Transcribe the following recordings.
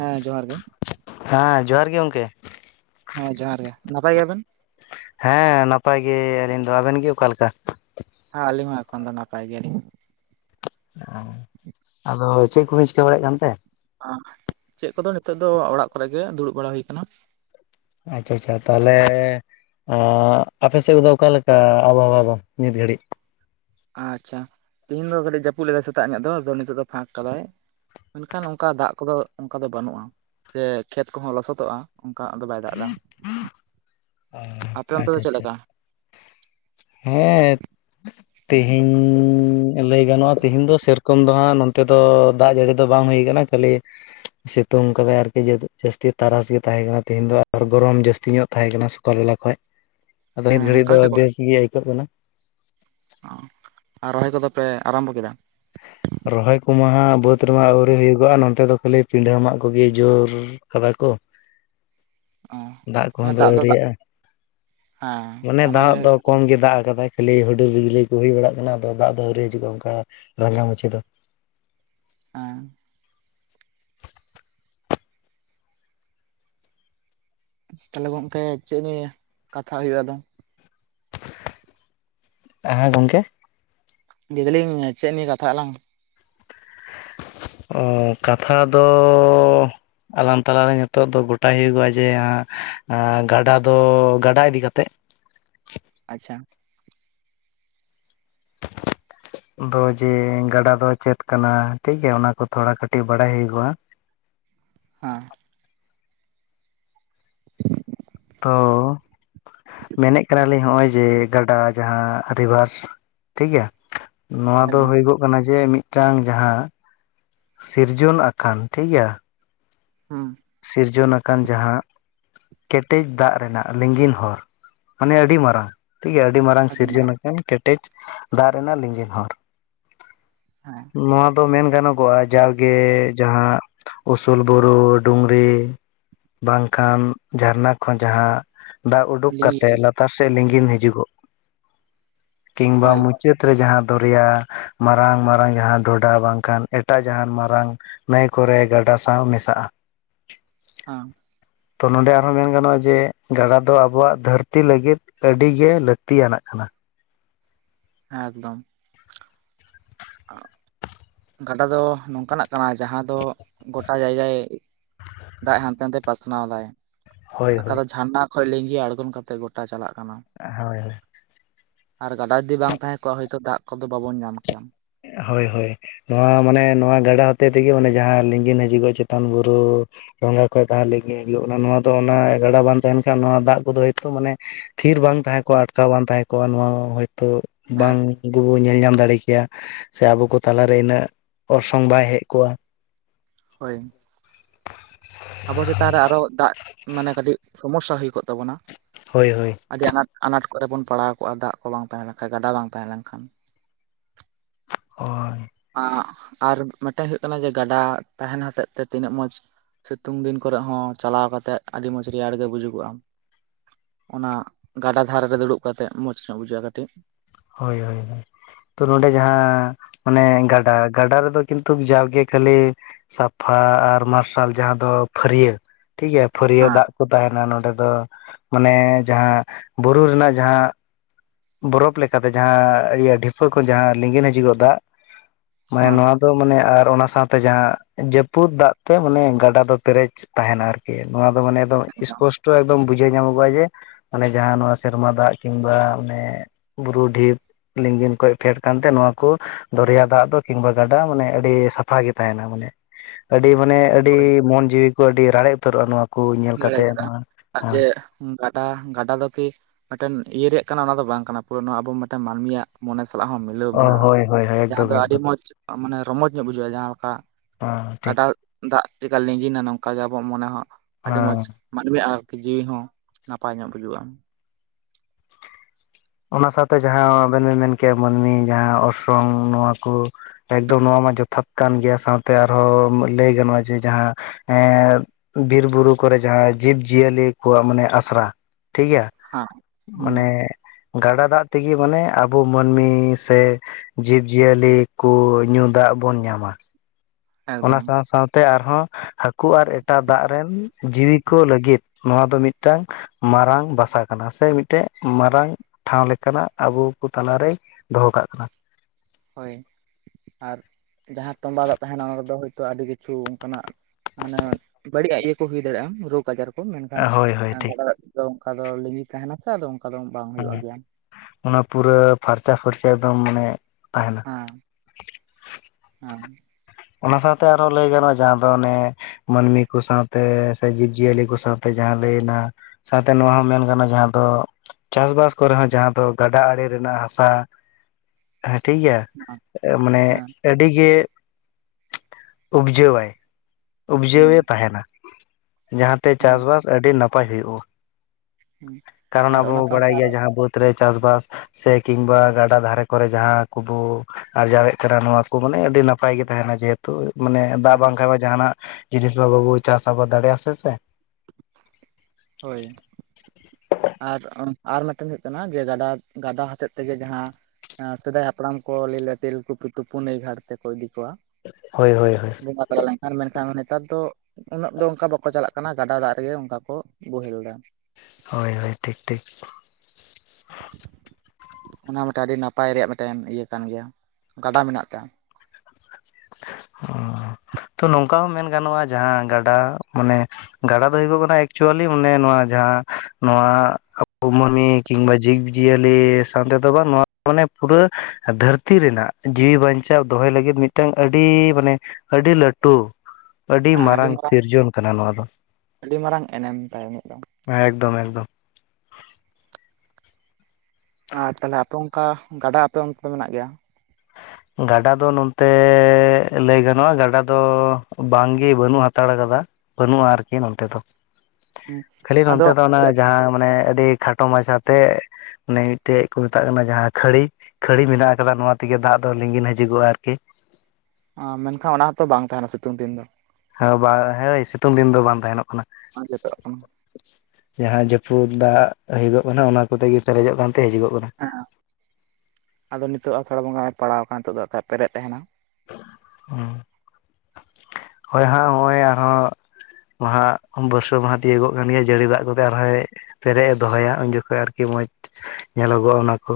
ᱦᱮᱸ ᱡᱚᱦᱟᱨ ᱜᱮ ᱾ ᱦᱮᱸ ᱡᱚᱦᱟᱨ ᱜᱮ ᱜᱚᱝᱠᱮ ᱾ ᱦᱮᱸ ᱡᱚᱦᱟᱨ ᱜᱮ ᱱᱟᱯᱟᱭ ᱜᱮᱭᱟᱵᱤᱱ ᱾ ᱦᱮᱸ ᱱᱟᱯᱟᱭ ᱜᱮ ᱟᱹᱞᱤᱧ ᱫᱚ ᱟᱵᱤᱱ ᱜᱮ ᱚᱠᱟᱞᱮᱠᱟ ᱾ ᱦᱮᱸ ᱟᱹᱞᱤᱧ ᱦᱚᱸ ᱮᱠᱷᱚᱱ ᱫᱚ ᱱᱟᱯᱟᱭ ᱜᱮᱭᱟᱞᱤᱧ ᱾ ᱦ ᱟᱫᱚ ᱪᱮᱫ ᱠᱚᱰᱤᱱ ᱪᱤᱠᱟᱹ ᱵᱟᱲᱟᱭᱮᱫ ᱠᱟᱱ ᱛᱟᱦᱮᱸ? ᱟ ᱪᱮᱫ ᱠᱚᱫᱚ ᱱᱤᱛᱚᱜ ᱫᱚ ᱚᱲᱟᱜ ᱠᱚᱨᱮ ᱜᱮ ᱫᱩᱲᱩᱵ ᱵᱟᱲᱟ ᱦᱩᱭ ᱟᱠᱟᱱᱟ ᱾ ᱟᱪᱪᱷᱟ ᱟᱪᱪᱷᱟ ᱛᱟᱦᱞᱮ ᱮ ᱟᱯᱮ ᱥᱮᱫᱫᱚ ᱚᱠᱟᱞᱮᱠᱟ ᱟᱵᱚᱦᱟᱣᱟ ᱫᱚ ᱱᱤᱛ ᱜᱷᱟᱹᱲᱤᱡ? ᱟᱪᱪᱷᱟ ᱛᱤᱦᱤᱧ ᱫᱚ ᱡᱟᱹᱯᱩᱫ ᱞᱮᱫᱟᱭ ᱥᱮᱛᱟᱜ ᱧᱚᱜ ᱫᱚ ᱟᱫᱚ ᱱᱤᱛᱚᱜ ᱫᱚ ᱯᱷᱟᱸᱠ ᱠᱟᱫᱟᱭ ᱾ ᱢᱮᱱᱠᱷᱟᱱ ᱚᱱᱠᱟ ᱫᱟᱜ ᱠᱚᱫᱚ ᱚᱱᱠᱟ ᱫᱚ ᱵᱟᱹᱱᱩᱜᱼᱟ ᱾ ᱥᱮ ᱠᱷᱮᱛ ᱠᱚᱦᱚᱸ ᱞᱚᱥᱚᱫᱚᱜᱼᱟ ᱚᱱᱠᱟ ᱫᱚ ᱵᱟᱭ ᱫᱟᱜ ᱮᱫᱟ ᱾ ᱟᱪᱪᱷᱟ ᱟᱪᱪᱷᱟ ᱦᱮᱸ ᱛᱮᱦᱮᱧ ᱞᱟᱹᱭ ᱜᱟᱱᱚᱜᱼᱟ ᱛᱦᱤᱧ ᱫᱚ ᱥᱮᱨᱚᱠᱚᱢ ᱫᱚ ᱦᱟᱸᱜ ᱱᱚᱱᱛᱮ ᱫᱚ ᱫᱟᱜ ᱡᱟᱹᱲᱤ ᱫᱚ ᱵᱟᱝ ᱦᱩᱭ ᱠᱟᱱᱟ ᱠᱷᱟᱹᱞᱤ ᱥᱤᱛᱩᱝ ᱠᱟ ᱠᱟᱛᱮ ᱟᱨᱠᱤ ᱡᱟᱹᱥᱛᱤ ᱥᱤᱛᱩᱝ ᱠᱟᱫᱟᱭ ᱟᱨᱠᱤ ᱡᱟᱥᱛᱤ ᱛᱟᱨᱟᱥ ᱜᱮ ᱛᱟᱦᱮᱸ ᱠᱟᱱᱟ ᱛᱮᱦᱮᱧ ᱫᱚ ᱟᱨ ᱜᱚᱨᱚᱢ ᱡᱟᱹᱥᱛᱤ ᱧᱚᱜ ᱛᱟᱦᱮᱸ ᱠᱟᱱᱟ ᱥᱚᱠᱟᱞ ᱵᱮᱞᱟ ᱠᱷᱚᱡ ᱟᱫᱚ ᱱᱤᱛ ᱦᱮᱸ ᱜᱷᱟᱹᱲᱤᱡ ᱚᱱᱠᱟ ᱫᱚ ᱵᱮᱥ ᱜᱮ ᱟᱹᱭᱠᱟᱹᱜ ᱠᱟᱱᱟ ᱾ ᱚ ᱟᱨ ᱨᱚᱦᱚᱭ ᱠᱚᱫᱚ ᱯᱮ ᱟᱨᱟᱢᱵᱷᱚ ᱠᱮᱫᱟ ᱾ ᱨᱚᱦᱚᱭ ᱠᱚᱢᱟ ᱵᱟᱹᱫᱽ ᱨᱮᱢᱟ ᱟᱹᱣᱨᱤ ᱦᱩᱭᱩᱜᱚᱜᱼᱟ ᱱᱚᱛᱮ ᱫᱚ ᱠᱷᱟᱹᱞᱤ ᱯᱤᱰᱟᱹ ᱢᱟᱜ ᱠᱚᱜᱮ ᱡᱳᱨ ᱠᱟᱫᱟ ᱠᱚ ᱻ [inaudible] ᱫᱟᱜ ᱠᱚᱦᱚᱸ ᱫᱚ ᱟᱹᱣᱨᱤᱭᱟᱜᱼᱟ ᱾ ᱦᱮᱸ ᱢᱟᱱᱮ ᱫᱟᱜ ᱚᱱᱟᱜᱮ ᱫᱚ ᱦᱩᱭᱩᱜ ᱠᱟᱱᱟ, ᱠᱚᱢ ᱜᱮ ᱫᱟᱜ ᱟᱠᱟᱫᱟᱭ ᱾ ᱠᱷᱟᱹᱞᱤ ᱦᱩᱰᱮᱞ ᱵᱤᱡᱽᱞᱤ ᱠᱚ ᱦᱩᱭ ᱵᱟᱲᱟᱜ ᱠᱟᱱᱟ ᱟᱫᱚ ᱫᱟᱜ ᱫᱚ ᱟᱹᱣᱨᱤ ᱦᱤᱡᱩᱜᱼᱟ ᱚᱱᱠᱟ ᱨᱟᱸᱜᱟ ᱢᱟᱹᱪᱷᱤ ᱫᱚ ᱾ ᱦᱮᱸ ᱛᱟᱦᱞᱮ ᱜᱚᱝᱠᱮ ᱪᱮᱫ ᱱᱤᱭᱟ ᱠᱟᱛᱷᱟ ᱦᱩᱭᱩᱜ- ᱟ ᱫᱚ ᱾ ᱦᱮᱸ ᱜᱚᱝᱠᱮ ᱾ ᱞᱟᱹᱭ ᱫᱟᱞᱤᱧ ᱪᱮᱫ ᱱᱤᱭᱟᱹ ᱠᱟᱛᱷᱟᱜᱼᱟ ᱞᱟᱝ? ᱻ [inaudible] ᱚ ᱠᱟᱛᱷᱟ ᱫᱚ ᱻ ᱟᱞᱟᱝ ᱛᱟᱞᱟᱨᱮ ᱱᱤᱛᱚᱜ ᱫᱚ ᱜᱚᱴᱟ ᱦᱩᱭᱩᱜᱼᱟ, ᱡᱮ ᱟ ᱜᱟᱰᱟ ᱫᱚ ᱜᱟᱰᱟ ᱤᱫᱤ ᱠᱟᱛᱮᱜ ᱟᱪᱪᱷᱟ ᱻ [inaudible] ᱫᱚ ᱡᱮ ᱜᱟᱰᱟ ᱫᱚ ᱪᱮᱫ ᱠᱟᱱᱟ ᱴᱷᱤᱠᱜᱮᱭᱟ ᱚᱱᱟ ᱠᱚ ᱛᱷᱚᱲᱟ ᱠᱟᱹᱴᱤᱡ ᱵᱟᱲᱟᱭ ᱦᱩᱭᱩᱜᱼᱟ᱾ ᱟᱸ ᱛᱚ ᱢᱮᱱᱮᱫ ᱠᱟᱱᱟᱞᱤᱧ ᱱᱚᱜᱼᱚᱭ ᱡᱮ ᱜᱟᱰᱟ ᱡᱟᱦᱟᱸ ᱨᱤᱵᱷᱟᱨᱥ ᱴᱷᱤᱠ ᱜᱮᱭᱟ᱾ ᱱᱚᱣᱟ ᱫᱚ ᱮᱠᱫᱚᱢ ᱦᱩᱭᱩᱜᱚᱜ ᱠᱟᱱᱟ ᱡᱮ ᱢᱤᱫ ᱢᱤᱫᱴᱟᱝ ᱡᱟᱦᱟᱸ ᱥᱤᱨᱡᱚᱱ ᱟᱠᱟᱱ ᱴᱷᱤᱠ ᱜᱮᱭᱟ ᱦᱩᱸ ᱥᱤᱨᱡᱚᱱ ᱟᱠᱟᱱ ᱡᱟᱦᱟᱸ ᱠᱮᱴᱮᱡ ᱫᱟᱜ ᱨᱮᱱᱟᱜ ᱞᱤᱸᱜᱤᱱ ᱦᱚᱨ ᱢᱟᱱᱮ ᱟᱹᱰᱤ ᱢᱟᱨᱟᱝ ᱴᱷᱤᱠ ᱜᱮᱭᱟ ᱟᱹᱰᱤ ᱢᱟᱨᱟᱝ ᱥᱤᱨᱡᱚᱱ ᱟᱠᱟᱱ ᱠᱮᱴᱮᱡ ᱫᱟᱜ ᱨᱮᱱᱟᱜ ᱞᱤᱸᱜᱤᱱ ᱦᱚᱨ ᱦᱮᱸ ᱱᱚᱣᱟ ᱫᱚ ᱢᱮᱱ ᱜᱟᱱᱚᱜᱚᱜᱼᱟ᱾ ᱡᱟᱣᱜᱮ ᱡᱟᱦᱟᱸ ᱩᱥᱩᱞ ᱵᱩᱨᱩ, ᱰᱩᱝᱨᱤ ᱵᱟᱝᱠᱷᱟᱱ ᱡᱷᱟᱨᱱᱟ ᱠᱷᱚᱱ ᱡᱟᱦᱟᱸ ᱫᱟᱜ ᱩᱰᱩᱠ ᱞᱤᱸᱜᱤ ᱠᱟᱛᱮ ᱦᱤᱡᱩᱜ ᱞᱟᱛᱟᱨ ᱥᱮᱫ ᱞᱤᱝᱜᱤᱱ ᱦᱤᱡᱩᱜᱚᱜ ᱠᱤᱝᱵᱟ ᱦᱳᱭ ᱢᱩᱪᱟᱹᱫ ᱨᱮ ᱡᱟᱦᱟᱸ ᱫᱚᱨᱭᱟ ᱢᱟᱨᱟᱝ ᱢᱟᱨᱟᱝ ᱡᱟᱦᱟᱸ ᱰᱷᱚᱰᱟ ᱵᱟᱝᱠᱷᱟᱱ ᱮᱴᱟᱜ ᱡᱟᱦᱟᱱ ᱢᱟᱨᱟᱝ ᱱᱟᱹᱭ ᱠᱚᱨᱮ ᱜᱟᱰᱟ ᱥᱟᱶ ᱢᱮᱥᱟᱜᱼᱟ᱾ ᱦᱮᱸ ᱛᱚ ᱱᱚᱰᱮ ᱟᱨᱦᱚᱸ ᱢᱮᱱ ᱜᱟᱱᱚᱜᱼᱟ, ᱡᱮ ᱜᱟᱰᱟ ᱫᱚ ᱟᱵᱚᱣᱟᱜ ᱫᱷᱟᱹᱨᱛᱤ ᱞᱟᱹᱜᱤᱫ ᱟᱹᱰᱤᱜᱤ ᱞᱟᱹᱠᱛᱤᱭᱟᱱᱟᱜ ᱠᱟᱱᱟ᱾ ᱵ [inaudible] ᱮᱠᱫᱚᱢ ᱟᱨ ᱜᱟᱰᱟ ᱫᱚ ᱱᱚᱝᱠᱟᱱᱟᱜ ᱠᱟᱱᱟ ᱡᱟᱦᱟᱸ ᱫᱚ ᱜᱚᱴᱟ ᱡᱟᱭᱜᱟᱭ ᱫᱟᱜ ᱦᱟᱱᱛᱮ ᱱᱟᱛᱮ ᱯᱟᱥᱱᱟᱣ ᱫᱟᱭ ᱦᱳᱭ ᱚᱠᱟ ᱦᱳᱭ ᱫᱚ ᱡᱷᱟᱨᱱᱟ ᱠᱷᱚᱱ ᱞᱤᱸᱜᱤ ᱟᱬᱜᱚᱱ ᱠᱟᱛᱮᱜ ᱜᱚᱴᱟ ᱪᱟᱞᱟᱜ ᱠᱟᱱᱟ᱾ ᱦᱳᱭ ᱦᱳᱭ ᱟᱨ ᱜᱟᱰᱟ ᱡᱩᱫᱤ ᱵᱟᱝ ᱛᱟᱦᱮᱸ ᱠᱚᱜᱼᱟ ᱦᱳᱭᱛᱚ ᱫᱟᱜ ᱠᱚᱫᱚ ᱵᱟᱵᱚᱱ ᱧᱟᱢ ᱠᱮᱭᱟ᱾ ᱦᱳᱭ ᱦᱳᱭ ᱱᱚᱣᱟ ᱢᱟᱱᱮ ᱱᱚᱣᱟ ᱜᱟᱰᱟ ᱦᱚᱛᱮ ᱛᱮᱜᱮ ᱢᱟᱱᱮ ᱡᱟᱦᱟᱸ ᱞᱤᱸᱜᱤᱱ ᱦᱤᱡᱩᱜᱚᱜᱼᱟ᱾ ᱪᱮᱛᱟᱱ ᱵᱩᱨᱩ ᱰᱷᱚᱸᱜᱟ ᱠᱷ ᱛ ᱞᱤᱜᱤ ᱦᱩᱭᱩᱜ ᱠᱟᱱᱟ ᱱᱚᱣᱟ ᱫᱚ ᱚᱱᱟ ᱜᱟᱰᱟ ᱵᱟᱝ ᱛᱟᱦᱮᱸᱱ ᱠᱷᱟᱱ ᱱᱚᱣᱟ ᱫᱟᱜ ᱠᱚᱫᱚ ᱦᱚᱳᱭᱛᱳ ᱢᱟᱱᱮ ᱛᱷᱤᱨ ᱵᱟᱝ ᱛᱟᱦᱮᱸ ᱠᱚᱜᱼᱟ᱾ ᱟᱴᱠᱟᱣ ᱵᱟᱝ ᱛᱟᱦᱮᱸ ᱠᱚᱜᱼᱟ ᱱᱚᱣᱟ ᱦᱳᱭᱛᱳ ᱦᱮᱸ ᱵᱟᱝ ᱟᱵᱵᱚ ᱧᱮᱞ ᱧᱟᱢ ᱫᱟᱲᱮ ᱠᱮᱭᱟ᱾ ᱥᱮ ᱟᱵᱚ ᱠᱚ ᱛᱟᱞᱟᱨᱮ ᱩᱱᱟᱹᱜ ᱚᱨᱥᱚᱝ ᱵᱟᱭ ᱦᱮᱡ ᱠᱚᱜᱼᱟ᱾ ᱦᱳᱭ [inaudible] ᱟᱵᱚ ᱪᱮᱛᱟᱱ ᱨᱮ ᱟᱨᱚ ᱫᱟᱜ ᱢᱟᱱᱮ ᱠᱟᱹᱴᱤᱡ ᱥᱚᱢᱚᱥᱥᱟ ᱦᱩᱭ ᱠᱚᱜ ᱦᱳᱭ ᱦᱳᱭ ᱟᱹᱰᱤ ᱟᱱᱟᱴ- ᱟᱱᱟᱴ ᱠᱚᱨᱮ ᱵᱚᱱ ᱯᱟᱲᱟᱣ ᱠᱚᱜᱼᱟ ᱫᱟᱜ ᱠᱚ ᱵᱟᱝ ᱛᱟᱦᱮᱸ ᱞᱮᱱᱠᱷᱟᱱ ᱜᱟᱰᱟ ᱵᱟᱝ ᱛᱟᱦᱮᱸ ᱞᱮᱱᱠᱷᱟᱱ ᱚ ᱮ ᱟᱨ ᱢᱤᱫᱴᱮᱱ ᱦᱩᱭᱩᱜᱜ ᱠᱟᱱᱟ ᱡᱮ ᱜᱟᱰᱟ ᱛᱟᱦᱮᱸᱱ ᱦᱚᱛᱮᱫ ᱛᱮ ᱛᱤᱱᱟᱹᱜ ᱢᱚᱸᱡᱽ ᱥᱤᱛᱩᱝ ᱫᱤᱱ ᱠᱚᱨᱮᱜ ᱦᱚᱸ ᱪᱟᱞᱟᱣ ᱠᱟ ᱠᱟᱛᱮᱜ ᱟᱹᱰᱤ ᱢᱚᱸᱡ ᱨᱮᱭᱟᱲ ᱜᱮ ᱵᱩᱡᱩᱜᱚᱜᱼᱟ᱾ ᱚᱱᱟ ᱜᱟᱰᱟ ᱫᱷᱟᱨᱮ ᱨᱮ ᱫᱩᱲᱩᱵ ᱠᱟᱛᱮᱫ ᱢᱚᱸᱡᱽ ᱧᱚᱜ ᱵᱩᱡᱷᱟᱹᱜᱼᱟ, ᱠᱟᱹᱴᱤᱡ᱾ ᱦᱳᱭ ᱦᱳᱭ ᱛᱚ ᱱᱚᱸᱰᱮ ᱡᱟᱦᱟᱸ ᱟᱱᱮ ᱜᱟᱰᱟ ᱜᱟᱰᱟ ᱨᱮᱫᱚ ᱠᱤᱱᱛᱩ ᱡᱟᱣᱜᱮ ᱠᱷᱟᱹᱞᱤ ᱥᱟᱯᱷᱟ ᱟᱨ ᱢᱟᱨᱥᱟᱞ ᱡᱟᱦᱟᱸ ᱫᱚ ᱯᱷᱟᱹᱨᱭᱟᱹ ᱴᱷᱤᱠ ᱜᱮᱭᱟ ᱯᱷᱟᱹᱨᱭᱟᱹ ᱦᱮᱸ ᱫᱟᱜ ᱠᱚ ᱛᱟᱦᱮᱸᱱᱟ ᱱᱚᱸᱰᱮ ᱢᱟᱱᱮ ᱡᱟᱦᱟᱸ ᱵᱩᱨᱩ ᱨᱮᱱᱟᱜ ᱡᱟᱦᱟᱸ ᱵᱚᱨᱚᱯ ᱞᱮᱠᱟ ᱡᱟᱦᱟᱸ ᱤᱭᱟᱹ ᱰᱷᱤᱯᱟᱹ ᱠᱷᱚᱱ ᱡᱟᱦᱟᱸ ᱞᱤᱸᱜᱤᱱ ᱦᱤᱡᱩᱜᱚᱜ ᱫᱟᱜ ᱢᱟᱱᱮ ᱦᱮᱸ ᱱᱚᱣᱟ ᱫᱚ ᱢᱟᱱᱮ ᱚᱱᱟ ᱥᱟᱶᱛᱮ ᱡᱟᱦᱟᱸ ᱡᱟᱹᱯᱩᱫ ᱫᱟᱜ ᱛᱮ ᱢᱟᱱᱮ ᱜᱟᱰᱟ ᱫᱚ ᱯᱮᱨᱮᱡ ᱛᱟᱦᱮᱸᱱᱟ ᱟᱨᱠᱤ ᱱᱚᱣᱟ ᱢᱟᱱᱮ ᱫᱚ ᱥᱯᱚᱥᱴᱚ ᱮᱠᱫᱚᱢ ᱵᱩᱡᱩᱜ ᱵᱩᱡᱷᱟᱹᱣ ᱧᱟᱢᱚᱜᱚᱜᱼᱟ ᱡᱮᱚᱱᱮ ᱡᱟᱦᱟᱸ ᱥᱮᱨᱢᱟ ᱫᱟᱜ ᱠᱤᱢᱵᱟ ᱚᱱᱮ ᱵᱩᱨᱩ ᱰᱷᱤᱯ ᱞᱤᱸᱜᱤᱱ ᱠᱷᱚᱱ ᱯᱷᱮᱰ ᱠᱟᱱᱛᱮ ᱱᱚᱣᱟ ᱠᱚ ᱫᱚᱨᱭᱟ ᱫᱟᱜ ᱫᱚ ᱠᱤᱝᱵᱟ ᱜᱟᱰᱟ ᱢᱟᱱᱮ ᱟᱹᱰᱤ ᱥᱟᱯᱷᱟ ᱜᱮ ᱛᱟᱦᱮᱸᱱᱟ ᱢᱟᱱᱮ [inaudible] ᱟᱹᱰᱤ ᱢᱟᱱᱮ ᱟᱹᱰᱤ ᱦᱳᱭ ᱢᱚᱱ ᱡᱤᱣᱤ ᱠᱚ ᱟᱹᱰᱤ ᱨᱟᱲᱮᱡ ᱩᱛᱟᱹᱨᱚᱜᱼᱟ ᱱᱚᱣᱟ ᱠᱚ ᱧᱮᱞ ᱫᱟᱲᱮ ᱠᱟᱛᱮᱜ ᱠᱟᱜᱼᱟ ᱱᱚᱣᱟ ᱟᱨ ᱡᱮ ᱜᱟᱰᱟ ᱜᱟᱰᱟ ᱫᱚ ᱠᱤ ᱢᱤᱫᱴᱮᱱ ᱤᱭᱟᱹᱨ ᱨᱮᱭᱟᱜ ᱠᱟᱱᱟ ᱚᱱᱟ ᱫᱚ ᱵᱟᱝ ᱠᱟᱱᱟ ᱯᱩᱨ ᱱᱚᱣᱟ ᱟᱵᱚᱮᱱ ᱢᱟᱹᱱᱢᱤᱭᱟᱜ ᱢᱚᱱᱮ ᱥᱟᱞᱟᱜ ᱦᱚᱸ ᱢᱤᱞᱟᱹᱣ ᱚ ᱢᱮᱱᱟᱜᱼᱟ ᱦᱳᱭ ᱦᱳᱭ ᱦᱳᱭ ᱡᱟᱦᱟᱸ ᱮᱠᱫᱚᱢ ᱫᱚ ᱟᱹᱰᱤ ᱮᱠᱫᱚᱢ ᱢᱚᱸᱡᱽ ᱢᱟᱱᱮ ᱨᱚᱢᱚᱚᱡ ᱧᱚᱜ ᱵᱩᱡᱷᱟᱹᱜᱼᱟ ᱡᱟᱦᱟᱸ ᱚᱱᱠᱟ ᱦᱮᱸ ᱴᱷᱤᱠ ᱠᱟᱰᱟ ᱫᱟᱜ ᱞᱮᱠᱟ ᱞᱤᱸᱜᱤᱱᱟ ᱱᱚᱝᱠᱟ ᱜᱮ ᱟᱵᱚᱣᱟᱜ ᱢᱚᱱᱮ ᱦᱚᱸ ᱟᱹᱰᱤ ᱦᱮᱸ ᱢᱚᱸᱡᱽ ᱢᱟᱹᱱᱢᱤ ᱟᱨᱠᱤ ᱡᱤᱣᱤ ᱦᱚᱸ ᱱᱟᱯᱟᱭ ᱧᱚᱜ ᱵᱩᱡᱩᱜᱼᱟ᱾ ᱚᱱᱟ ᱥᱟᱶᱛᱮ ᱡᱟᱦᱟᱸ ᱟᱵᱮᱱ ᱵᱮᱱ ᱢᱮᱱ ᱠᱮᱭᱟ ᱢᱟᱹᱱᱢᱤ ᱡᱟᱦᱟᱸ ᱚᱨᱥᱚᱝ ᱱᱚᱣᱟ ᱠᱚ ᱮᱠᱫᱚᱢ ᱱᱚᱣᱟ ᱡᱚᱛᱷᱟᱛ ᱠᱟᱱ ᱜᱮᱭᱟ ᱥᱟᱶᱛᱮ ᱟᱨᱦᱚᱸ ᱞᱟᱹᱭ ᱜᱟᱱᱚᱜᱼᱟ ᱡᱮ ᱡᱟᱦᱟᱸ ᱵᱤᱨ ᱵᱩᱨᱩ ᱠᱚᱨᱮ ᱡᱟᱦᱟᱸ ᱡᱤᱵᱡᱤᱭᱟᱹᱞᱤ ᱠᱚᱣᱟᱜ ᱢᱟᱱᱮ ᱟᱥᱲᱟ ᱴᱷᱤᱠᱜᱮᱭᱟ ᱦᱟᱸ ᱦᱩᱸ ᱢᱟᱱᱮ ᱜᱟᱰᱟ ᱫᱟᱜ ᱛᱮᱜᱮ ᱢᱟᱱᱮ ᱟᱵᱚ ᱢᱟᱹᱱᱢᱤ ᱥᱮ ᱡᱤᱵᱽ ᱡᱤᱭᱟᱹᱞᱤ ᱠᱚ ᱧᱩ ᱫᱟᱜ ᱵᱚᱱ ᱧᱟᱢᱟ ᱚᱱᱟ ᱮᱠᱫᱚᱢ ᱥᱟᱶ ᱥᱟᱶᱛᱮ ᱟᱨ ᱦᱟᱹᱠᱩ ᱟᱨ ᱮᱴᱟᱜ ᱫᱟᱜ ᱨᱮᱱ ᱡᱤᱣᱤ ᱠᱚ ᱞᱟᱹᱜᱤᱫ ᱱᱚᱣᱟ ᱫᱚ ᱢᱤᱫᱴᱟᱝ ᱢᱟᱨᱟᱝ ᱵᱟᱥᱟ ᱠᱟᱱᱟ ᱥᱮ ᱢᱤᱫᱴᱮᱡ ᱢᱟᱨᱟᱝ ᱴᱷᱟᱶ ᱞᱮᱠᱟᱱᱟᱜ ᱟᱵᱚ ᱠᱚ ᱛᱟᱞᱟᱨᱮᱭ ᱫᱚᱦᱚ ᱠᱟᱜ ᱠᱟᱱᱟ ᱦᱳᱭ ᱟᱨ ᱡᱟᱦᱟᱸ ᱛᱚᱢᱵᱟᱣ ᱫᱟᱜ ᱛᱟᱦᱮᱸᱱᱟ ᱚᱱᱟ ᱨᱮᱫᱚ ᱦᱳᱭᱛᱳ ᱟᱹᱰᱤ ᱠᱤᱪᱷᱩ ᱚᱱᱠᱟᱱᱟᱜ ᱢᱟᱱᱮ ᱵᱟᱹᱲᱤᱡ ᱤᱭᱟᱹ ᱠᱚ ᱦᱩᱭ ᱫᱟᱲᱮᱭᱟᱜᱼᱟ ᱨᱳᱜᱽ ᱟᱡᱟᱨ ᱢᱮᱱᱠᱷᱟᱱ ᱦᱳᱭ ᱦᱳᱭ ᱴᱷᱤᱠ ᱜᱟᱰᱟ ᱫᱟᱜ ᱛᱮᱫᱚ ᱚᱱᱠᱟ ᱫᱚ ᱞᱤᱸᱜᱤ ᱛᱟᱦᱮᱱᱟ ᱥᱮ ᱟᱫᱚ ᱚᱱᱠᱟ ᱫᱚ ᱵᱟᱝ ᱦᱮᱸ ᱦᱩᱭᱩᱜᱼᱟ ᱜᱮᱭᱟ ᱚᱱᱟ ᱯᱩᱨᱟᱹ ᱯᱷᱟᱨᱪᱟ ᱯᱷᱚᱨᱪᱟ ᱮᱠᱫᱚᱢ ᱢᱟᱱᱮ ᱛᱟᱦᱮᱱᱟ ᱦᱮᱸ ᱦᱮᱸ ᱚᱱᱟ ᱥᱟᱶᱛᱮ ᱟᱨᱦᱚᱸ ᱞᱟᱹᱭ ᱜᱟᱱᱚᱜᱼᱟ ᱡᱟᱦᱟᱸ ᱫᱚ ᱚᱱᱮ ᱢᱟᱹᱱᱢᱤ ᱠᱚ ᱥᱟᱶᱛᱮ ᱥᱮ ᱡᱤᱵᱽ ᱡᱤᱭᱟᱹᱞᱤ ᱠᱚ ᱥᱟᱶᱛᱮ ᱡᱟᱦᱟᱸ ᱞᱟᱹᱭ ᱮᱱᱟ ᱥᱟᱶᱛᱮ ᱱᱚᱣᱟ ᱦᱚᱸ ᱢᱮᱱ ᱜᱟᱱᱚᱜᱼᱟ ᱫᱚ ᱪᱟᱥᱵᱟᱥ ᱠᱚᱨᱮ ᱦᱚᱸ ᱡᱟᱦᱟᱸ ᱫᱚ ᱜᱟᱰᱟ ᱟᱲᱮ ᱨᱮᱱᱟᱜ ᱦᱟᱥᱟ [inaudible] ᱦᱮᱸ ᱴᱷᱤᱠ ᱜᱮᱭᱟ ᱢᱟᱱᱮ ᱦᱮᱸ ᱟᱹᱰᱤ ᱜᱮ ᱩᱯᱡᱟᱹᱣᱟᱭ ᱦᱩᱸ ᱩᱯᱡᱟᱹᱣᱮ ᱛᱟᱦᱮᱱᱟ ᱡᱟᱦᱟᱸᱛᱮ ᱦᱩᱸ ᱪᱟᱥᱵᱟᱥ ᱟᱹᱰᱤ ᱱᱟᱯᱟᱭ ᱦᱩᱭᱩᱜᱼᱟ᱾ ᱦᱩᱸ ᱠᱟᱨᱚᱱ ᱟᱨ ᱟᱵᱚ ᱚᱱᱟ ᱵᱚᱱ ᱥᱟᱶᱛᱮ ᱵᱟᱲᱟᱭ ᱟᱨᱚ ᱜᱮᱭᱟ ᱡᱟᱦᱟᱸ ᱵᱟᱹᱫ ᱨᱮ ᱪᱟᱥᱵᱟᱥ ᱥᱮ ᱠᱤᱢᱵᱟ ᱜᱟᱰᱟ ᱫᱷᱟᱨᱮ ᱠᱚᱨᱮ ᱡᱟᱦᱟᱸ ᱠᱚᱵᱚ ᱟᱨᱡᱟᱣᱮᱫ ᱠᱟᱱᱟ ᱱᱚᱣᱟ ᱠᱚ ᱢᱟᱱᱮ ᱟᱹᱰᱤ ᱟᱹᱰᱤ ᱱᱟᱯᱟᱭ ᱜᱮ ᱛᱟᱦᱮᱸᱱᱟ ᱡᱮᱦᱮᱛᱩ ᱢᱟᱱᱮ ᱫᱟᱜ ᱵᱟᱝᱠᱷᱟᱱ ᱢᱟ ᱡᱟᱦᱟᱱᱟᱜ ᱡᱤᱱᱤᱥ ᱵᱟᱵᱚ ᱪᱟᱥ ᱟᱵᱟᱫ ᱫᱟᱲᱮᱭᱟᱜ ᱥᱮ ᱦᱳᱭ ᱟᱨ ᱟᱨ ᱢᱤᱫᱴᱮᱱ ᱦᱚᱭᱩᱜ ᱠᱟᱱᱟ ᱡᱮ ᱜᱟᱰᱟ ᱜᱟᱰᱟ ᱦᱚᱛᱮᱫ ᱛᱮᱜᱮ ᱡᱟᱦᱟᱸ ᱥᱮᱫᱟᱭ ᱦᱟᱯᱲᱟᱢ ᱠᱚ ᱞᱟᱹᱭ ᱛᱮᱞᱠᱩᱯᱤ ᱛᱩᱯᱩ ᱱᱟᱹᱭ ᱜᱷᱟᱴ ᱛᱮᱠᱚ ᱤᱫᱤ ᱠᱚᱣᱟ ᱦᱳᱭ ᱦᱳᱭ ᱦᱳᱭ ᱵᱚᱸᱜᱟ ᱛᱟᱞᱟ ᱞᱮᱱᱠᱷᱟᱱ ᱢᱮᱱᱠᱷᱟᱱ ᱱᱮᱛᱟᱨ ᱫᱚ ᱩᱱᱟᱹᱜ ᱫᱚ ᱚᱱᱠᱟ ᱵᱟᱠᱚ ᱪᱟᱞᱟᱜ ᱠᱟᱱᱟ ᱜᱟᱰᱟ ᱫᱟᱜ ᱨᱮᱜᱮ ᱚᱱᱠᱟ ᱠᱚ ᱵᱳᱦᱮᱞ ᱫᱟ ᱦᱳᱭ ᱦᱳᱭ ᱴᱷᱤᱠ ᱴᱷᱤᱠ [inaudible] ᱚᱱᱟ ᱢᱤᱫᱴᱮᱱ ᱟᱹᱰᱤ ᱱᱟᱯᱟᱭ ᱨᱮᱭᱟᱜ ᱢᱤᱫᱴᱮᱱ ᱤᱭᱟᱹ ᱠᱟᱱ ᱜᱮᱭᱟ ᱜᱟᱰᱟ ᱢᱮᱱᱟᱜ ᱛᱮ [inaudible] ᱛᱚ ᱱᱚᱝᱠᱟ ᱦᱚᱸ ᱢᱮᱱ ᱜᱟᱱᱚᱜᱼᱟ ᱛᱚ ᱛᱚ ᱱᱚᱝᱠᱚ ᱦᱚ ᱢᱮᱱ ᱜᱟᱱᱚᱜᱼᱟ ᱡᱟᱦᱟᱸ ᱜᱟᱰᱟ ᱢᱟᱱᱮ ᱜᱟᱰᱟ ᱫᱚ ᱦᱩᱭᱩᱜ ᱠᱟᱱᱟ ᱮᱠᱪᱩᱭᱮᱞᱤ ᱢᱟᱱᱮ ᱱᱚᱣᱟ ᱡᱟᱦᱟᱸ ᱱᱚᱣᱟ ᱢᱟᱹᱱᱢᱤ ᱠᱤᱝᱵᱟ ᱡᱤᱵᱽᱼᱡᱤᱭᱟᱹᱞᱤ ᱥᱟᱶ ᱛᱮᱫᱚ ᱵᱟᱝ ᱱᱚᱣᱟ ᱢᱟᱱᱮ ᱯᱩᱨᱟᱹ ᱫᱷᱟᱹᱨᱛᱤ ᱨᱮᱱᱟᱜ ᱡᱤᱣᱤ ᱵᱟᱧᱪᱟᱣ ᱫᱚᱦᱚᱭ ᱞᱟᱹᱜᱤᱫ ᱢᱤᱫ ᱢᱤᱫᱴᱟᱝ ᱟᱹᱰᱤ ᱢᱟᱱᱮ ᱟᱹᱰᱤ ᱞᱟᱹᱴᱩ ᱟᱹᱰᱤ ᱢᱟᱨᱟᱝ ᱥᱤᱨᱡᱚᱱ ᱠᱟᱱᱟ ᱱᱚᱣᱟ ᱫᱚ ᱟᱹᱰᱤ ᱢᱟᱨᱟᱝ ᱮᱱᱮᱢ ᱛᱟᱭ ᱢᱤᱫ ᱫᱚ ᱮᱠᱫᱚᱢ ᱮᱠᱫᱚᱢ ᱟᱨ ᱛᱟᱦᱞᱮ ᱟᱯᱮ ᱚᱱᱠᱟ ᱜᱟᱰᱟ ᱟᱯᱮ ᱚᱱᱛᱮ ᱢᱮᱱᱟᱜ ᱜᱮᱭᱟ? ᱜᱟᱰᱟ ᱫᱚ ᱱᱚᱱᱛᱮ ᱞᱟᱹᱭ ᱜᱟᱱᱚᱜᱼᱟ ᱜᱟᱰᱟ ᱫᱚ ᱵᱟᱝᱜᱮ ᱵᱟᱹᱱᱩᱜ ᱦᱟᱛᱟᱲ ᱠᱟᱫᱟ ᱵᱟᱹᱱᱩᱜᱼᱟ ᱟᱨᱠᱤ ᱱᱚᱛᱮ ᱫᱚ ᱠᱷᱟᱹᱞᱤ ᱟᱫᱚ ᱱᱚᱛᱮ ᱫᱚ ᱚᱱᱟ ᱡᱟᱦᱟᱸ ᱢᱟᱱᱮ ᱟᱹᱰᱤ ᱠᱷᱟᱴᱚ ᱢᱟᱪᱷᱟᱛᱮ ᱢᱤᱫᱴᱮᱡ ᱠᱚ ᱢᱮᱛᱟᱜ ᱠᱟᱱᱟ ᱡᱟᱦᱟᱸ ᱠᱷᱟᱹᱲᱤ ᱠᱷᱟᱹᱲᱤ ᱢᱮᱱᱟᱜ ᱟᱠᱟᱫᱟ ᱱᱚᱣᱟ ᱛᱮᱜᱮ ᱫᱟᱜ ᱫᱚ ᱞᱤᱸᱜᱤᱱ ᱦᱤᱡᱩᱜᱚᱜᱼᱟ ᱟᱨᱠᱤ ᱢᱮᱱᱠᱷᱟᱱ ᱚᱱᱟ ᱦᱚᱸᱛᱚ ᱵᱟᱝ ᱛᱟᱦᱮᱱᱟ ᱥᱤᱛᱩᱝ ᱫᱤᱱ ᱫᱚ ᱦᱮᱸ ᱵᱟᱝ ᱦᱳᱭ ᱥᱤᱛᱩᱝ ᱫᱤᱱ ᱫᱚ ᱵᱟᱝ ᱛᱟᱦᱮᱸᱱᱚᱜ ᱟᱨ ᱡᱛᱟᱜ ᱠᱟᱱᱟ [unintelligible] ᱡᱟᱦᱟᱸ ᱡᱟᱹᱯᱩᱫ ᱫᱟᱜ ᱦᱩᱭᱩᱜᱚᱜ ᱠᱟᱱᱟ ᱚᱱᱟ ᱠᱚ ᱛᱮᱜ ᱜᱮ ᱯᱮᱨᱮᱡᱚᱜ ᱠᱟᱱ ᱛᱟᱦᱮᱸᱱᱟ ᱦᱮᱸ ᱟᱫᱚ ᱱᱤᱛᱚᱜ ᱟᱥᱟᱲ ᱵᱚᱝᱜᱟᱭ ᱯᱟᱲᱟᱣ ᱟᱠᱟᱱᱟ ᱱᱤᱛᱚᱜ ᱫᱚ ᱵᱟᱠᱷᱟᱡ ᱯᱮᱨᱮᱡ ᱛᱟᱦᱮᱸᱱᱟ ᱦᱳᱭ ᱦᱟᱸ ᱱᱚᱜᱼᱚᱭ ᱟᱨᱦᱚᱸ ᱢᱟᱦᱟ ᱵᱚᱨᱥᱟᱹ ᱢᱟᱦᱟ ᱛᱤᱭᱳᱜᱚᱜ ᱠᱟᱱ ᱜᱮᱭᱟᱭ ᱡᱟᱹᱲᱤ ᱫᱟᱜ ᱠᱚᱛᱮ ᱟᱨᱦᱚᱸᱭ ᱯᱮᱨᱮᱡ ᱮ ᱫᱚᱦᱚᱭᱟ ᱩᱱ ᱡᱚᱠᱷᱚᱱ ᱟᱨᱠᱤ ᱢᱚᱡᱽ ᱧᱮᱞᱚᱜᱚᱜᱼᱟ ᱚᱱᱟ ᱠᱚ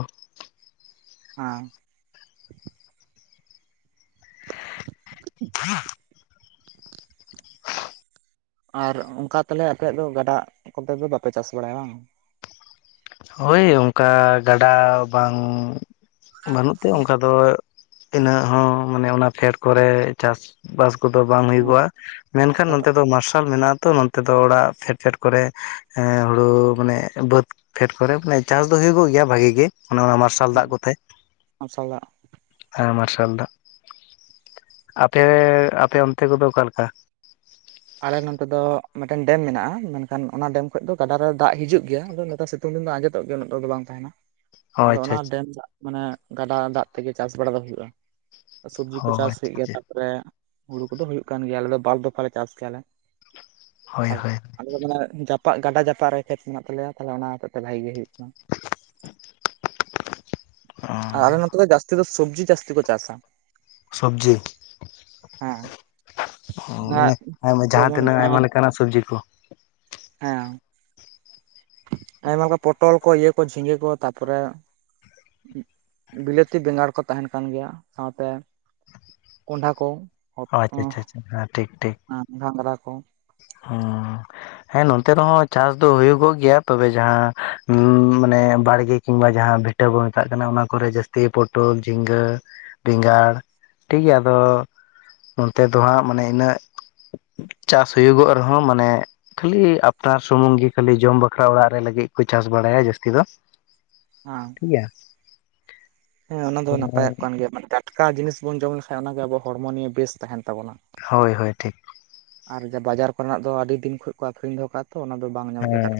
ᱦᱮᱸ ᱦᱮᱸ [inaudible] ᱟᱨ ᱚᱱᱠᱟ ᱛᱟᱦᱞᱮ ᱟᱯᱮᱭᱟᱜ ᱫᱚ ᱜᱟᱰᱟ ᱠᱚᱛᱮ ᱫᱚ ᱵᱟᱯᱮ ᱪᱟᱥ ᱵᱟᱲᱟᱭᱟ ᱵᱟᱝ ᱦᱳᱭ ᱚᱱᱠᱟ ᱜᱟᱰᱟ ᱵᱟᱝ ᱵᱟᱹᱱᱩᱜ ᱛᱮ ᱚᱱᱠᱟ ᱫᱚ ᱤᱱᱟᱹᱜ ᱦᱚᱸ ᱢᱟᱱᱮ ᱚᱱᱟ ᱯᱷᱮᱰ ᱠᱚᱨᱮ ᱪᱟᱥ ᱵᱟᱥ ᱠᱚᱫᱚ ᱵᱟᱝ ᱦᱩᱭᱩᱜᱼᱟ ᱢᱮᱱᱠᱷᱟᱱ ᱟᱨ ᱱᱚᱱᱚᱛᱮ ᱫᱚ ᱢᱟᱨᱥᱟᱞ ᱢᱮᱱᱟᱜ ᱛᱚ ᱱᱚᱛᱮ ᱫᱚ ᱚᱲᱟᱜ ᱯᱷᱮᱰᱯᱷᱰ ᱠᱚᱨᱮ ᱦᱩᱲᱩ ᱢᱟᱱᱮ ᱵᱟᱹᱫᱽ ᱯᱷᱮᱰ ᱠᱚᱨᱮ ᱢᱟᱱᱮ ᱪᱟᱥ ᱫᱚ ᱦᱩᱭᱩᱜᱚᱜ ᱜᱮᱭᱟ ᱵᱷᱟᱜᱤ ᱜᱮ ᱚᱱᱮ ᱚᱱᱟ ᱢᱟᱨᱥᱟᱞ ᱫᱟᱜ ᱠᱚᱛᱷᱮᱡ ᱟᱥᱟᱲ ᱫᱟᱜ ᱢᱟᱨᱥᱟᱞ [unintelligible] ᱟᱯᱮ ᱟᱯᱮ ᱚᱱᱛᱮ ᱠᱚᱫᱚ ᱚᱠᱟ ᱞᱮᱠᱟ ᱟᱞᱮ ᱱᱚᱱᱛᱮ ᱫᱚ ᱢᱤᱫᱴᱮᱱ ᱰᱮᱢ ᱢᱮᱱᱟᱜᱼᱟ ᱢᱮᱱᱠᱷᱟᱱ ᱚᱱᱟ ᱰᱮᱢ ᱠᱷᱚᱡ ᱫᱚ ᱜᱟᱰᱟ ᱨᱮ ᱫᱟᱜ ᱦᱤᱡᱩᱜ ᱜᱤᱭᱟ ᱟᱫᱚ ᱱᱮᱛᱟᱨ ᱥᱤᱛᱩᱝ ᱩᱱ ᱫᱚ ᱟᱸᱡᱮᱛᱚᱜ ᱜᱮᱭᱟ ᱩᱱᱟᱹᱜ ᱴᱟ ᱫᱚ ᱵᱟᱝ ᱛᱟᱦᱮᱸᱱᱟ ᱚ ᱟᱫᱚ ᱟᱪᱪᱷᱟ ᱚᱱᱟ ᱟᱪᱪᱷᱟ ᱰᱮᱢ ᱫᱟᱜ ᱢᱟᱱᱮ ᱜᱟᱰᱟ ᱫᱟᱜ ᱛᱮᱜᱮ ᱪᱟᱥ ᱵᱟᱲᱟ ᱫᱚ ᱦᱩᱭᱩᱜᱼᱟ ᱥᱚᱵᱽᱡᱤ ᱠᱚ ᱚ ᱪᱟᱥ ᱟᱪᱪᱷᱟ ᱦᱩᱭᱩᱜ ᱜᱮᱭᱟ ᱟᱪᱪᱷᱟ ᱛᱟᱯᱨᱮ ᱦᱩᱲᱩ ᱠᱚᱫᱚ ᱦᱩᱭᱩᱜ ᱠᱟᱱ ᱜᱮᱭᱟ ᱟᱞᱮ ᱫᱚ ᱵᱟᱨ ᱫᱚᱯᱷᱟ ᱞᱮ ᱪᱟᱥᱼᱟ ᱪᱮᱞᱮ ᱦᱳᱭ ᱟᱨ ᱦᱳᱭ ᱟᱞᱮ ᱫᱚ ᱢᱟᱱᱮ ᱡᱟᱯᱟᱜ ᱜᱟᱰᱟ ᱡᱟᱯᱟᱜ ᱨᱮ ᱠᱷᱮᱛ ᱢᱮᱱᱟᱜ ᱛᱟᱞᱮᱭᱟ ᱛᱟᱦᱚᱞᱮ ᱚᱱᱟ ᱦᱚᱛᱮᱡ ᱛᱮ ᱵᱷᱟᱜᱤ ᱜᱮ ᱦᱩᱭᱩᱜ ᱚ ᱟᱞᱮ ᱱᱚᱛᱮ ᱫᱚ ᱡᱟᱥᱛᱤ ᱫᱚ ᱥᱚᱵᱽᱡᱤ ᱡᱟᱹᱥᱛᱤ ᱠᱚ ᱪᱟᱥᱟ ᱥᱚᱵᱽᱡᱤ ᱦᱮᱸ ᱚᱱᱟ ᱦᱚᱸ ᱢᱟᱱᱮ ᱡᱟᱦᱟᱸ ᱡᱮᱢᱚᱱ ᱛᱤᱱᱟᱹᱜ ᱟᱸ ᱟᱭᱢᱟ ᱞᱮᱠᱟᱱᱟᱜ ᱥᱚᱵᱽᱡᱤ ᱠᱚ ᱦᱮᱸ ᱟᱭᱢᱟ ᱞᱮᱠᱟ ᱯᱚᱴᱚᱞ ᱠᱚ ᱤᱭᱟᱹ ᱠᱚ ᱡᱷᱤᱸᱜᱟᱹ ᱠᱚ ᱛᱟᱨᱯᱚᱨᱮ ᱵᱤᱞᱟᱹᱛᱤ ᱵᱮᱸᱜᱟᱲ ᱠᱚ ᱛᱟᱦᱮᱱ ᱠᱟᱱ ᱜᱮᱭᱟ ᱥᱟᱶᱛᱮ ᱠᱚᱸᱰᱷᱟ ᱠᱚ᱾ ᱟᱪᱪᱷᱟ ᱟᱪᱪᱷᱟ ᱟᱪᱷᱟ ᱦᱮᱸ ᱴᱷᱤᱠ ᱴᱷᱤᱠ ᱠᱚᱸᱠᱷ [unintelligible] ᱦᱸ ᱦᱮᱸ ᱱᱚᱱᱛᱮ ᱨᱮᱦᱚᱸ ᱪᱟᱥ ᱫᱚ ᱦᱩᱭᱩᱜᱚᱜ ᱜᱮᱭᱟ ᱛᱚᱵᱮ ᱡᱟᱦᱟᱸ ᱢᱟᱱᱮ ᱵᱟᱲᱜᱮ ᱠᱤᱱᱵᱟ ᱡᱟᱦᱟᱸ ᱵᱷᱤᱴᱟᱹ ᱵᱚ ᱢᱮᱛᱟᱜ ᱠᱟᱱᱟ ᱚᱱᱟ ᱠᱚᱨᱮ ᱡᱟᱹᱥᱛᱤ ᱯᱚᱴᱚᱞ ᱡᱷᱤᱸᱜᱟᱹ ᱵᱮᱸᱜᱟᱲ ᱴᱷᱤᱠᱜᱮᱭᱟ ᱟᱫᱚ ᱱᱚᱱᱛᱮ ᱫᱚ ᱦᱟᱜ ᱢᱟᱱᱮ ᱤᱱᱟᱹᱜ ᱪᱟᱥ ᱦᱩᱭᱩᱜᱚᱜ ᱨᱮᱦᱚᱸ ᱢᱟᱱᱮ ᱠᱷᱟᱹᱞᱤ ᱟᱯᱱᱟᱨ ᱥᱩᱢᱩᱝ ᱜᱤ ᱠᱷᱟᱹᱞᱤ ᱡᱚᱢ ᱵᱟᱠᱷᱨᱟ ᱚᱲᱟᱜ ᱨᱮ ᱞᱟᱹᱜᱤᱫ ᱠᱚ ᱪᱟᱥ ᱵᱟᱲᱟᱭᱟ ᱡᱟᱹᱥᱛᱤ [unintelligible] ᱫᱚ ᱦᱮᱸ ᱴᱷᱤᱠ ᱜᱮᱭᱟ ᱦᱮᱸ ᱚᱱᱟ ᱫᱚ ᱱᱟᱯᱟᱭᱚᱜ ᱠᱟᱱ ᱜᱮᱭᱟ ᱢᱟᱱᱮ ᱦᱮᱸ ᱢᱟᱱᱮ ᱴᱟᱴᱠᱟ ᱡᱤᱱᱤᱥ ᱵᱩᱱ ᱡᱚᱢ ᱞᱮᱠᱷᱟᱱ ᱚᱱᱟᱜᱮ ᱟᱵᱚ ᱦᱚᱲᱢᱚ ᱱᱤᱭᱮ ᱵᱮᱥ ᱛᱟᱦᱮᱱᱟ᱾ ᱦᱳᱭ ᱦᱳᱭ ᱴᱷᱤᱠ᱾ ᱟᱨ ᱵᱟᱡᱟᱨ ᱠᱚᱨᱮᱱᱟᱜ ᱫᱚ ᱟᱹᱰᱤ ᱫᱤᱱ ᱠᱷᱚᱱ ᱠᱚ ᱟᱹᱠᱷᱨᱤᱧ ᱫᱚᱦᱚ ᱠᱟᱛ᱾ ᱦᱮᱸ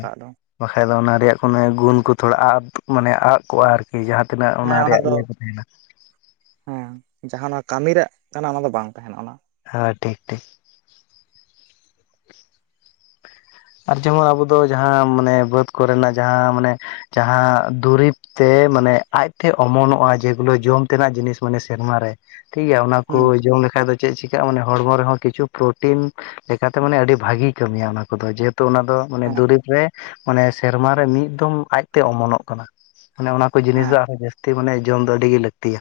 ᱵᱟᱠᱷᱟᱡ ᱫᱚ ᱚᱱᱟ ᱨᱮᱭᱟᱜ ᱠᱳᱱᱳ ᱜᱩᱱ ᱠᱚ ᱛᱷᱩᱲᱟ ᱟᱫ ᱢᱟᱱᱮ ᱟᱫ ᱠᱚᱜᱼᱟ ᱟᱨᱠᱤ᱾ ᱡᱟᱦᱟᱸ ᱛᱤᱱᱟᱹᱜ ᱦᱮᱸ ᱚᱱᱟ ᱨᱮᱭᱟᱜ ᱫᱚ ᱤᱭᱟᱹ ᱠᱚ ᱛᱟᱦᱮᱱᱟ᱾ ᱠᱟᱢᱤ ᱨᱮᱭᱟᱜ ᱠᱟᱱᱟ ᱚᱱᱟ ᱫᱚ ᱵᱟᱝ ᱛᱟᱸᱦᱮᱱᱟ ᱚᱱᱟ᱾ ᱦᱮᱸ ᱴᱷᱤᱠ ᱴᱷᱤᱠ᱾ ᱟᱨ ᱡᱮᱢᱚᱱ ᱟᱵᱩ ᱫᱚ ᱡᱟᱦᱟᱸ ᱢᱟᱱᱮ ᱵᱟᱹᱫᱽ ᱠᱚᱨᱮᱱᱟᱜ ᱡᱟᱦᱟᱸ ᱢᱟᱱᱮ ᱡᱟᱸᱦᱟ ᱫᱩᱨᱤᱵᱽ ᱛᱮ᱾ ᱢᱟᱱᱮ ᱟᱡᱴᱷᱮ ᱚᱢᱚᱱᱚᱜᱼᱟ᱾ ᱡᱮᱜᱩᱞᱳ ᱡᱚᱢ ᱛᱮᱱᱟᱜ ᱡᱤᱱᱤᱥ ᱢᱟᱱᱮ ᱥᱮᱨᱢᱟ ᱨᱮ᱾ ᱴᱷᱤᱠᱜᱤᱭᱟ ᱚᱱᱟ ᱠᱚ ᱦᱩᱸ ᱡᱚᱢ ᱞᱮᱠᱷᱟᱡ ᱫᱚ ᱪᱮᱫ ᱪᱤᱠᱟᱜ ᱟ ᱢᱟᱱᱮ ᱦᱚᱲᱢᱚ ᱨᱮᱦᱚᱸ ᱠᱤᱪᱷᱩ ᱯᱨᱳᱴᱤᱱ ᱞᱮᱠᱟᱛᱮ ᱢᱟᱱᱮ ᱟᱹᱰᱤ ᱵᱷᱟᱜᱤ ᱠᱟᱹᱢᱤᱭᱟ ᱚᱱᱟ ᱠᱚᱫᱚ ᱡᱮ ᱛᱚ ᱚᱱᱟ ᱫᱚ ᱢᱟᱱᱮ ᱦᱮᱸ ᱫᱩᱨᱤᱵᱽ ᱨᱮ ᱢᱟᱱᱮ ᱥᱮᱨᱢᱟ ᱨᱮ ᱢᱤᱫ ᱫᱷᱚᱢ ᱟᱡᱛᱮ ᱚᱢᱚᱱᱚᱜ ᱠᱟᱱᱟ᱾ ᱢᱟᱱᱮ ᱚᱱᱟ ᱠᱚ ᱡᱤᱱᱤᱥ ᱫᱚ ᱦᱮᱸ ᱟᱨᱦᱚᱸ ᱡᱟᱹᱥᱛᱤ ᱢᱟᱱᱮ ᱡᱚᱢ ᱫᱚ ᱟᱹᱰᱤᱜᱮ ᱞᱟᱹᱠᱛᱤᱭᱟ᱾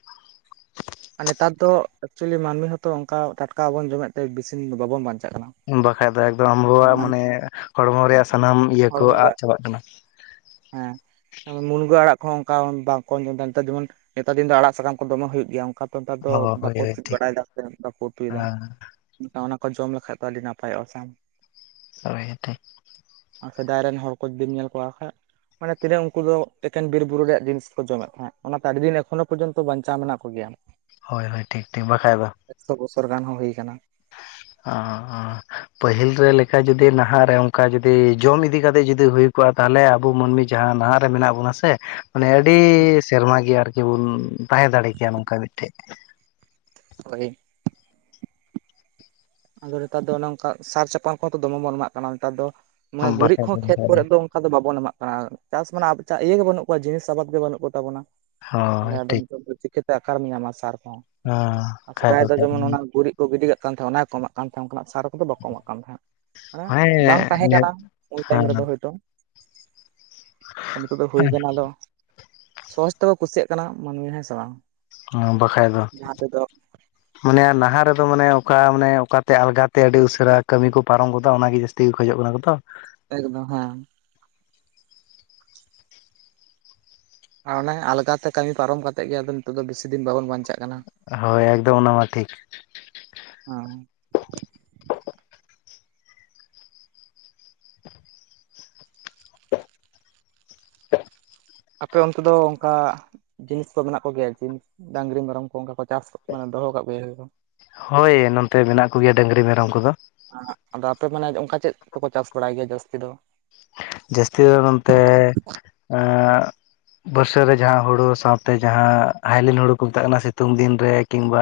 ᱱᱮᱛᱟᱨ ᱫᱚ ᱮᱠᱪᱩᱭᱮᱞᱤ ᱢᱟᱹᱱᱢᱤ ᱦᱚᱛᱚ ᱚᱱᱠᱟ ᱴᱟᱴᱠᱟ ᱵᱟᱵᱚᱱ ᱡᱚᱢᱮᱫ ᱛᱮ ᱵᱤᱥᱤᱫᱤᱱ ᱫᱚ ᱵᱟᱵᱚᱱ ᱵᱟᱧᱪᱟᱜ ᱠᱟᱱᱟ ᱵᱟᱠᱷᱟᱡ ᱫᱚ ᱮᱠᱫᱚᱢ ᱟᱵᱚᱣᱟᱜ ᱢᱟᱱᱮ ᱦᱚᱲᱢᱚ ᱨᱮᱭᱟᱜ ᱥᱟᱱᱟᱢ ᱤᱭᱟᱹ ᱠᱚ ᱦᱚᱲᱢᱚ ᱨᱮ ᱟᱫ ᱪᱟᱵᱟᱜ ᱠᱟᱱᱟ᱾ ᱦᱮᱸ ᱢᱩᱱᱜᱟᱹ ᱟᱲᱟᱜ ᱠᱚᱦᱚᱸ ᱚᱱᱠᱟ ᱵᱟᱝᱠᱚ ᱧᱩᱫᱟ ᱱᱮᱛᱟᱨ ᱡᱮᱢᱚᱱ ᱱᱮᱛᱟᱨ ᱫᱤᱱ ᱫᱚ ᱟᱲᱟᱜ ᱥᱟᱠᱟᱢ ᱠᱚ ᱫᱚᱢᱮ ᱦᱩᱭᱩᱜ ᱜᱮᱭᱟ ᱚᱱᱠᱟ ᱱᱮᱛᱟᱨ ᱫᱚ ᱦᱳᱭ ᱵᱟᱠᱚ ᱦᱳᱭ ᱥᱤᱫ ᱴᱷᱤᱠ ᱵᱟᱲᱟᱭᱮᱫᱟ ᱥᱮ ᱵᱟᱠᱚ ᱩᱛᱩᱭᱮᱫᱟ ᱦᱮᱸ ᱢᱮᱱᱠᱷᱟᱱ ᱚᱱᱟ ᱠᱚ ᱡᱚᱢ ᱞᱮᱠᱷᱟᱡ ᱫᱚ ᱟᱹᱰᱤ ᱱᱟᱯᱟᱭᱚᱜᱼᱟ ᱥᱮ᱾ ᱨᱚᱦᱮᱛᱮ ᱟᱨ ᱥᱮᱫᱟᱭ ᱨᱮᱱ ᱦᱚᱲ ᱠᱚ ᱡᱩᱫᱤᱢ ᱧᱮᱞ ᱠᱚᱣᱟ ᱦᱟᱸᱜ᱾ ᱢᱟᱱᱮ ᱛᱤᱱᱟᱹᱜ ᱩᱱᱠᱩ ᱫᱚ ᱮᱠᱮᱱ ᱵᱤᱨᱵᱩᱨᱩ ᱨᱮᱭᱟᱜ ᱡᱤᱱᱤᱥ ᱠᱚ ᱡᱚᱢᱮᱫ ᱛᱟᱦᱮᱸᱫ ᱚᱱᱟᱛᱮ ᱟᱹᱰᱤ ᱫᱤᱱ ᱮᱠᱷᱚᱱᱳ ᱯᱚᱨᱡᱚᱱᱛᱚ ᱵᱟᱧᱪᱟᱣ ᱢᱮᱱᱟᱜ ᱠᱚᱜᱮᱭᱟ᱾ ᱦᱳᱭ ᱦᱳᱭ ᱴᱷᱤᱠ ᱴᱷᱤᱠ ᱵᱟᱠᱷᱟᱡ ᱫᱚ ᱯᱨᱚᱜᱟᱱ ᱦᱚᱸ ᱦᱩᱭ ᱠᱟᱱᱟ ᱟᱸ-ᱟᱸ ᱯᱟᱹᱦᱤᱞ ᱨᱮ ᱞᱮᱠᱟ ᱡᱩᱫᱤ ᱱᱟᱦᱟᱜ ᱨᱮ ᱚᱱᱠᱟ ᱡᱩᱫᱤ ᱡᱚᱢ ᱤᱫᱤ ᱠᱟᱛᱮ ᱡᱩᱫᱤ ᱦᱩᱭ ᱠᱚᱜᱼᱟ᱾ ᱛᱷᱟᱞᱮ ᱟᱵᱚ ᱢᱟᱹᱱᱢᱤ ᱡᱟᱦᱟᱸ ᱱᱟᱱᱦᱟᱜ ᱨᱮ ᱢᱮᱱᱟᱜ ᱵᱚᱱᱟ ᱥᱮ ᱢᱟᱱᱮ ᱟᱹᱰᱤ ᱥᱮᱨᱢᱟ ᱜᱮ ᱟᱨᱠᱤ ᱵᱚᱱ ᱛᱟᱦᱮᱸ ᱫᱟᱲᱮ ᱠᱮᱭᱟ ᱱᱚᱝᱠᱟ ᱢᱤᱫᱴᱮᱡ ᱦᱳᱭ ᱟᱫᱚ ᱱᱮᱛᱟᱨ ᱫᱚ ᱚᱱᱮ ᱚᱱᱠᱟ ᱥᱟᱨ ᱪᱟᱯᱟᱱ ᱠᱚᱦᱚᱸ ᱫᱚᱢᱮ ᱵᱚᱱ ᱮᱢᱟᱜ ᱠᱟᱱᱟ ᱱᱮᱛᱟᱨ ᱫᱚ᱾ ᱢᱟᱱᱮ ᱜᱩᱨᱤᱡ ᱠᱚ ᱵᱟᱠᱷᱟᱡ ᱫᱚ ᱠᱷᱮᱛ ᱵᱟᱠᱷᱟᱡ ᱠᱚᱨᱮ ᱫᱚ ᱚᱱᱠᱟ ᱫᱚ ᱵᱟᱵᱚᱱ ᱮᱢᱟᱜ ᱠᱟᱱᱟ ᱪᱟᱥ ᱢᱟᱱᱮ ᱟ ᱤᱭᱟᱹ ᱜᱮ ᱵᱟᱹᱱᱩᱜ ᱟᱠᱟᱫᱟ᱾ ᱡᱤᱣᱮ ᱡᱤᱱᱤᱥ ᱥᱟᱵᱟᱫ ᱜᱮ ᱵᱟᱹᱱᱩᱜ ᱠᱚ ᱛᱟᱵᱚᱱᱟ ᱛᱟᱦᱚᱞᱮ ᱦᱳᱭ ᱟᱫᱚ ᱴᱷᱤᱠ ᱪᱤᱠᱛᱮᱟᱨᱮ ᱧᱟᱢᱟ ᱥᱟᱨ᱾ ᱥᱮᱫᱟᱭ ᱫᱚ ᱡᱮᱢᱚᱱ ᱚᱱᱟ ᱜᱩᱨᱤᱡ ᱠᱚ ᱜᱤᱰᱤ ᱠᱟᱜ ᱠᱟᱱ ᱛᱟᱦᱮᱸᱫ ᱚᱱᱟ ᱜᱮᱠᱚ ᱮᱢᱟᱜ ᱠᱟᱱ ᱛᱟᱦᱮᱸᱫ ᱚᱱᱠᱟᱱᱟᱜ ᱥᱟᱨ ᱠᱚᱫᱚ ᱵᱟᱠᱚ ᱮᱢᱟᱜ ᱠᱟᱱ ᱛᱟᱦᱮᱸᱫ ᱢᱟᱱᱮ ᱵᱟᱝ ᱛᱟᱦᱮᱸ ᱠᱟᱱᱟ ᱩᱱ ᱴᱟᱭᱤᱢ ᱨᱮᱫᱚ ᱦᱚᱭᱛᱳ ᱠᱟᱹᱢᱤ ᱠᱟᱫᱚ ᱦᱩᱭ ᱠᱟᱱᱟ ᱟᱫᱚ ᱥᱚᱦᱚᱡ ᱛᱮᱠᱚ ᱠᱩᱥᱤᱭᱟᱜ ᱠᱟᱱᱟ ᱢᱟᱹᱱᱢᱤ ᱦᱮᱸ ᱥᱮ ᱵᱟᱝ ᱵᱟᱠᱟᱡ ᱫᱚ ᱡᱟᱦᱟᱸ ᱛᱮᱫᱚ ᱢᱟᱱᱮ ᱱᱟᱦᱟᱜ ᱨᱮᱫᱚ ᱢᱟᱱᱮ ᱚᱠᱟ ᱢᱟᱱᱮ ᱚᱠᱟᱛᱮ ᱟᱞᱜᱟᱛᱮ ᱟᱹᱰᱤ ᱩᱥᱟᱹᱨᱟ ᱠᱟᱹᱢᱤ ᱠᱚ ᱯᱟᱨᱚᱢ ᱜᱚᱫᱟᱜ ᱚᱱᱟᱜᱮ ᱡᱟᱹᱥᱛᱤ ᱜᱮ ᱠᱷᱚᱡᱚᱜ ᱠᱟᱱᱟ ᱠᱚᱫᱚ ᱮᱠᱫᱚᱢ ᱦᱮᱸ ᱟᱨ ᱚᱱᱮ ᱟᱞᱜᱟᱛᱮ ᱠᱟᱹᱢᱤ ᱯᱟᱨᱚᱢ ᱠᱟᱛᱮᱜ ᱜᱮ ᱟᱫᱚ ᱱᱤᱛᱚᱜ ᱫᱚ ᱵᱮᱥᱤ ᱫᱤᱱ ᱵᱟᱵᱚᱱ ᱵᱟᱧᱪᱟᱜᱼᱟ᱾ ᱦᱳᱭ ᱮᱠᱫᱚᱢ ᱚᱱᱟ ᱢᱟ ᱴᱷᱤᱠ ᱦᱮᱸ [inaudible] [inaudible] ᱟᱯᱮ ᱚᱱᱛᱮ ᱫᱚ ᱚᱱᱠᱟ ᱡᱤᱱᱤᱥ ᱠᱚ ᱢᱮᱱᱟᱜ ᱠᱚᱜᱮᱭᱟ ᱡᱮ ᱰᱟᱝᱨᱤ ᱢᱮᱨᱚᱢ ᱠᱚ ᱚᱱᱠᱟ ᱠᱚ ᱪᱟᱥ ᱢᱟᱱᱮ? ᱫᱚᱦᱚ ᱠᱟᱜ ᱜᱮᱭᱟ? ᱦᱳᱭ ᱱᱚᱛᱮ ᱢᱮᱱᱟᱜ ᱠᱚᱜᱮᱭᱟ ᱰᱟᱝᱨᱤ ᱢᱮᱨᱚᱢ ᱠᱚᱫᱚ᱾ ᱛᱚ ᱢᱟᱱᱮ ᱚᱱᱠᱟ ᱪᱮᱫ ᱛᱮᱠᱚ ᱪᱟᱥ ᱵᱟᱲᱟᱭ ᱜᱮᱭᱟ ᱡᱟᱹᱥᱛᱤ ᱫᱚ? ᱡᱟᱹᱥᱛᱤ ᱫᱚ ᱱᱚᱱᱛᱮ [inaudible] ᱵᱟᱹᱨᱥᱟᱹ ᱨᱮ ᱡᱟᱦᱟᱸ ᱦᱩᱲᱩ ᱥᱟᱶᱛᱮ ᱡᱟᱦᱟᱸ ᱦᱟᱭᱞᱤᱱ ᱦᱩᱲᱩ ᱠᱚ ᱢᱮᱛᱟᱜ ᱠᱟᱱᱟ ᱥᱤᱛᱩᱝ ᱫᱤᱱ ᱨᱮ ᱠᱤᱝᱵᱟ